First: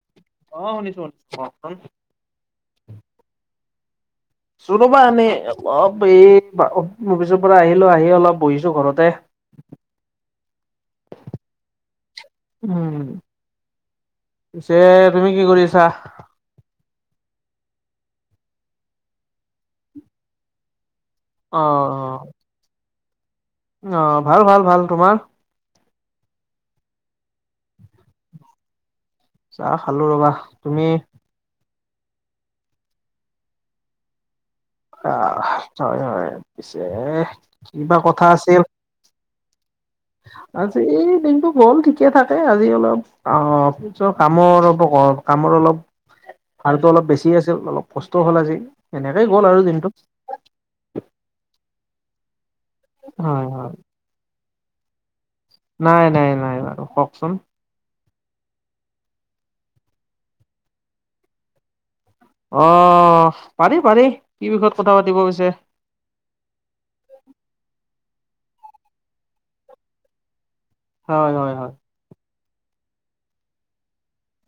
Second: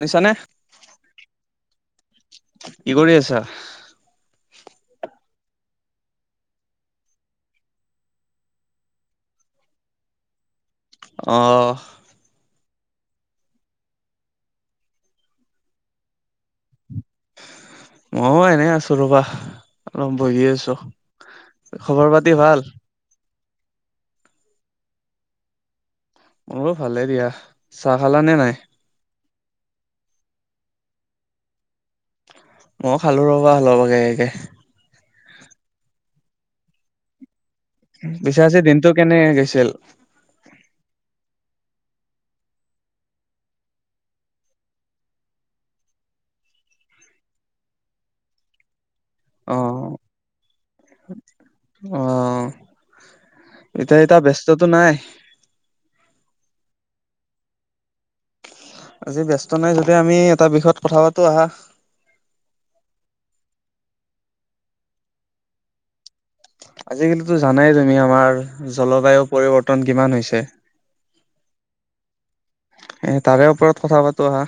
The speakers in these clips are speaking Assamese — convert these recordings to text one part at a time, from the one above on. শুনিছানে অহ শুনিছো কওকচোন কি কৰি আছা ছোনো বা এনে ওৱা বেব এই, অফিচৰ পৰা আহিলো আহি অলপ বহিছো ঘৰতে অহ উম পিছে তুমি কি কৰিছা ময়োও এনে আছো ৰবা অলপ বহি আছো অ খবৰ পাতি ভাল অহ ভাল ভাল ভাল তোমাৰ মোৰো ভালে দিয়া চাহ খালা নে নাই চাহ খালো ৰবা তুমি মই খালো ৰ'বা লগৰ ভাগে একে আহ হয় হয় পিছে কিবা কথা পিছে আজি আছিল দিনটো কেনে গৈছিল আজি এই দিনটো গ'ল ঠিকে থাকে আজি অলপ অহ অফিচৰ কামৰ ৰবক [unintelligible] কামৰ অলপ হাৰটো অলপ বেছি আছিল অলপ কষ্ট হ'ল আজি এনেকেই গ'ল আৰু দিনটো অহ হয় হয় এতিয়া এতিয়া ব্যস্ততো নাই নাই নাই নাই বাৰু কওকচোন আজি ব্যস্ত নাই যদি আমি এটা বিষয়ত কথা পাতোঁ আহা অহ পাৰি পাৰি কি বিষয়ত কথা পাতিব পিছে আজিকালিতো জানাই তুমি আমাৰ জলবায়ু পৰিৱৰ্তন কিমান হৈছে হয় হয় হয় এ তাৰে ওপৰত কথা পাতোঁ আহা।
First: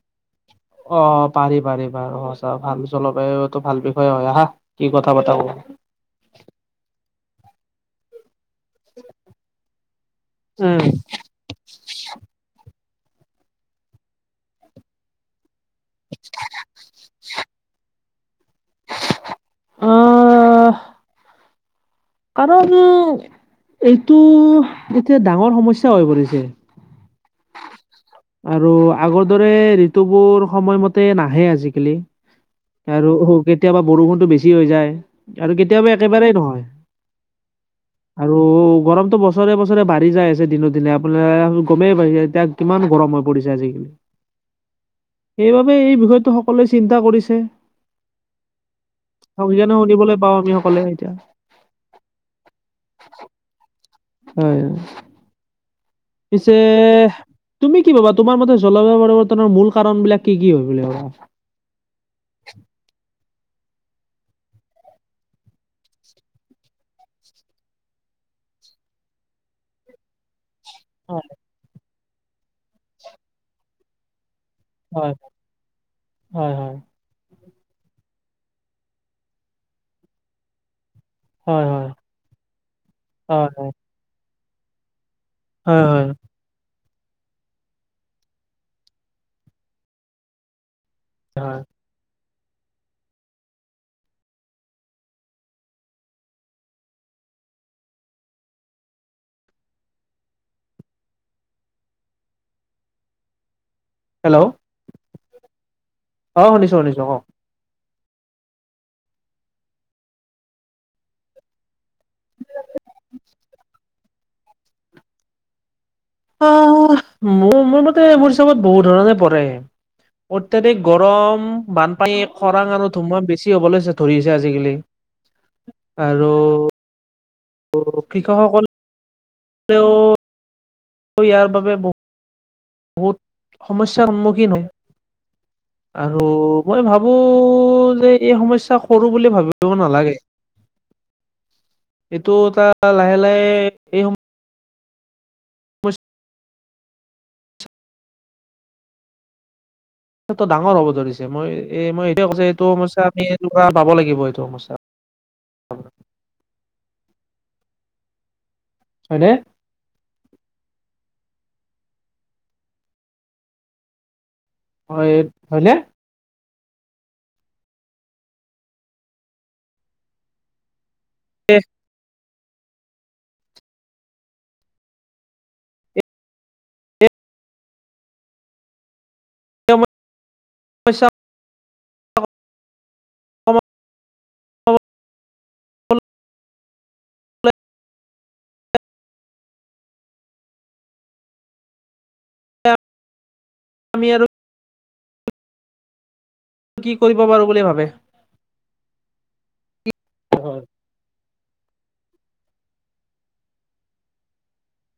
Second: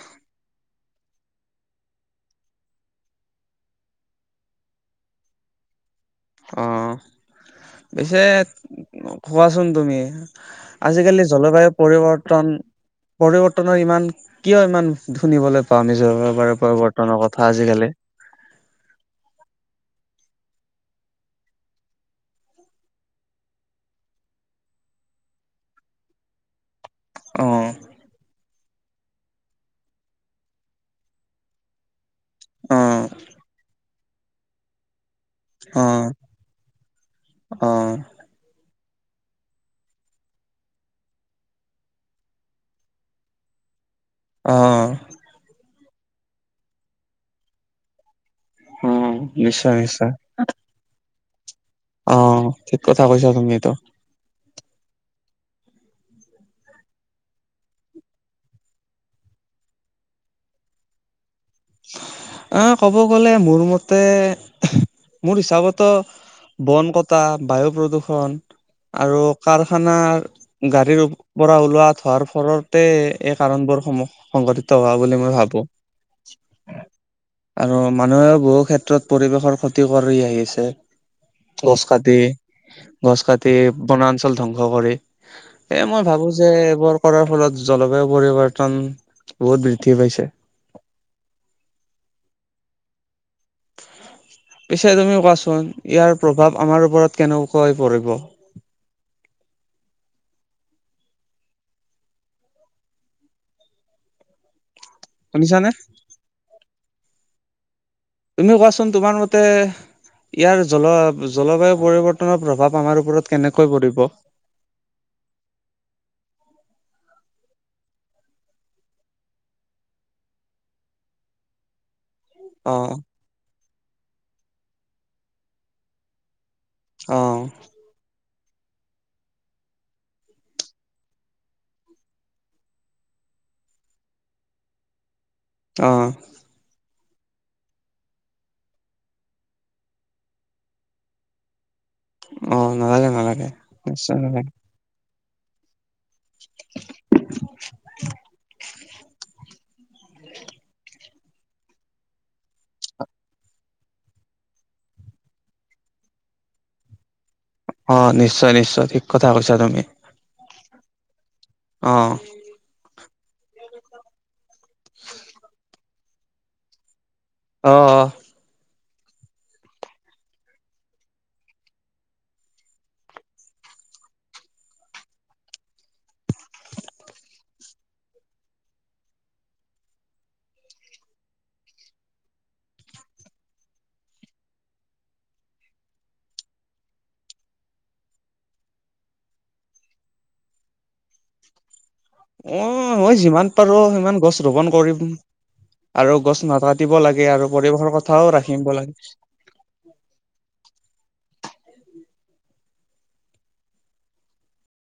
অ পাৰি পাৰি বাৰু সঁচা ভাল জলবায়ুতটো ভাল বিষয়ে হয় আহা কি কথা পতা। অ পিছে কোৱাচোন তুমি? উম। আজিকালি জলবায়ু পৰিৱৰ্তন পৰিৱৰ্তনৰ ইমান কিয় ইমান ধুনিবলৈ অহ শুনিছো ৰবা ৰবা বৰ্তমানৰ কথা আজিকালি অহ কাৰণ এইটো এতিয়া ডাঙৰ সমস্যাৰ হৈ পৰিছে। অ', আৰু আগৰ দৰে ঋতুবোৰ সময়মতে নাহে আজিকালি। অ', আৰু হো কেতিয়াবা বৰষুণতো বেছি হৈ যায় আৰু কেতিয়াবা অ', একেবাৰেই নহয়। অ আৰু গৰমতটো বছৰে বছৰে বাঢ়ি যাই আছে দিনক দিনে আপোনাৰ গমেই এতিয়া কিমান গৰম হৈ পৰিছে আজিকালি। অঁ। সেইবাবে এই বিষয়টো সকলোৱে চিন্তা কৰিছে। সং নিশ্চয় জানো নিশ্চয়। শুনিবলৈ পাওঁ আমি সকলোৱে এতিয়া। অ ঠিক কথা কৈছা তুমিতো। হয়। পিছে তুমি কি ভাবা তোমাৰ মতে জলবায়ু পৰিৱৰ্তনৰ মূল কাৰণ বিলাক কি কি হয় বুলি ভাবা? আহ ক'ব গলে মোৰ মতে মোৰ হিচাপতো বন কটা, বায়ু প্ৰদূষণ আৰু কাৰখানাৰ গাড়ীৰ পৰা ওলোৱা ধোৱাৰ ফলতে এই কাৰণবোৰ সমূহ সংঘটিত হোৱা হয় বুলি মই ভাবোঁ। হয় হয়। আৰু মানুহেও বহু ক্ষেত্ৰত পৰিৱেশৰ ক্ষতি কৰি আহিছে। হয় হয় গছ হয় কাটি, গছ হয় কাটি বনাঞ্চল ধ্বংস কৰি এ হয় মই হয় ভাবো যে এইবোৰ কৰাৰ ফলত জলবায়ু পৰিৱৰ্তন বহুত বৃদ্ধি পাইছে। অ পিছে তুমিও কোৱাচোন ইয়াৰ প্ৰভাৱ আমাৰ ওপৰত কেনেকুৱা হৈ পৰিব? হেল্ল'ঊ শুনিছা নে? অ শুনিছো শুনিছো অ। তুমি কোৱাচোন তোমাৰ মতে ইয়াৰ জল জলবায়ু পৰিৱৰ্তনৰ প্ৰভাৱ আমাৰ ওপৰত কেনেকৈ পৰিব? অ মোৰ মোৰ মতে মোৰ হিচাপত বহুত ধৰণে পৰে অত্যাধিক গৰম, বানপানী খৰাং আৰু অ', ধুমুহা বেছি হ'বলৈ ধৰিছে আজিকালি আৰু অঁ। কৃষক সকললে [inaudible] ত ইয়াৰ বাবে বহু বহুত সমস্যাৰ সন্মুখীন হয় অ', আৰু মই ভাবো যে এই সমস্যা সৰু বুলি ভাবিব নালাগে। [inaudible] এইটো এটা অ', নালাগে লাহে নালাগে। লাহে নিশ্চয় হয়। ব [unintelligible] [unintelligible] টো ডাঙৰ হ'ব ধৰিছে, মই এই মই সেইটোৱে কৈছোঁ যে এইটো সমস্যা আমি এনেকুৱা পাব লাগিব এইটো সমস্যা। অ নিশ্চয় নিশ্চয় ঠিক কথা হয়নে কৈছা তুমি। অঁ। হয় হয়নে? অ এ তে মই হৈছাব কমাবলৈ অ হয় যিমান যিমান পাৰোঁ আমি সিমান আৰু গছ ৰোপন কৰিম আৰু গছ কি নাকাটিব কৰিব লাগে পাৰো আৰু বুলি ভাবে পৰিৱেশৰ কথ- থাও ৰাখিম ব লাগিছ। হয়।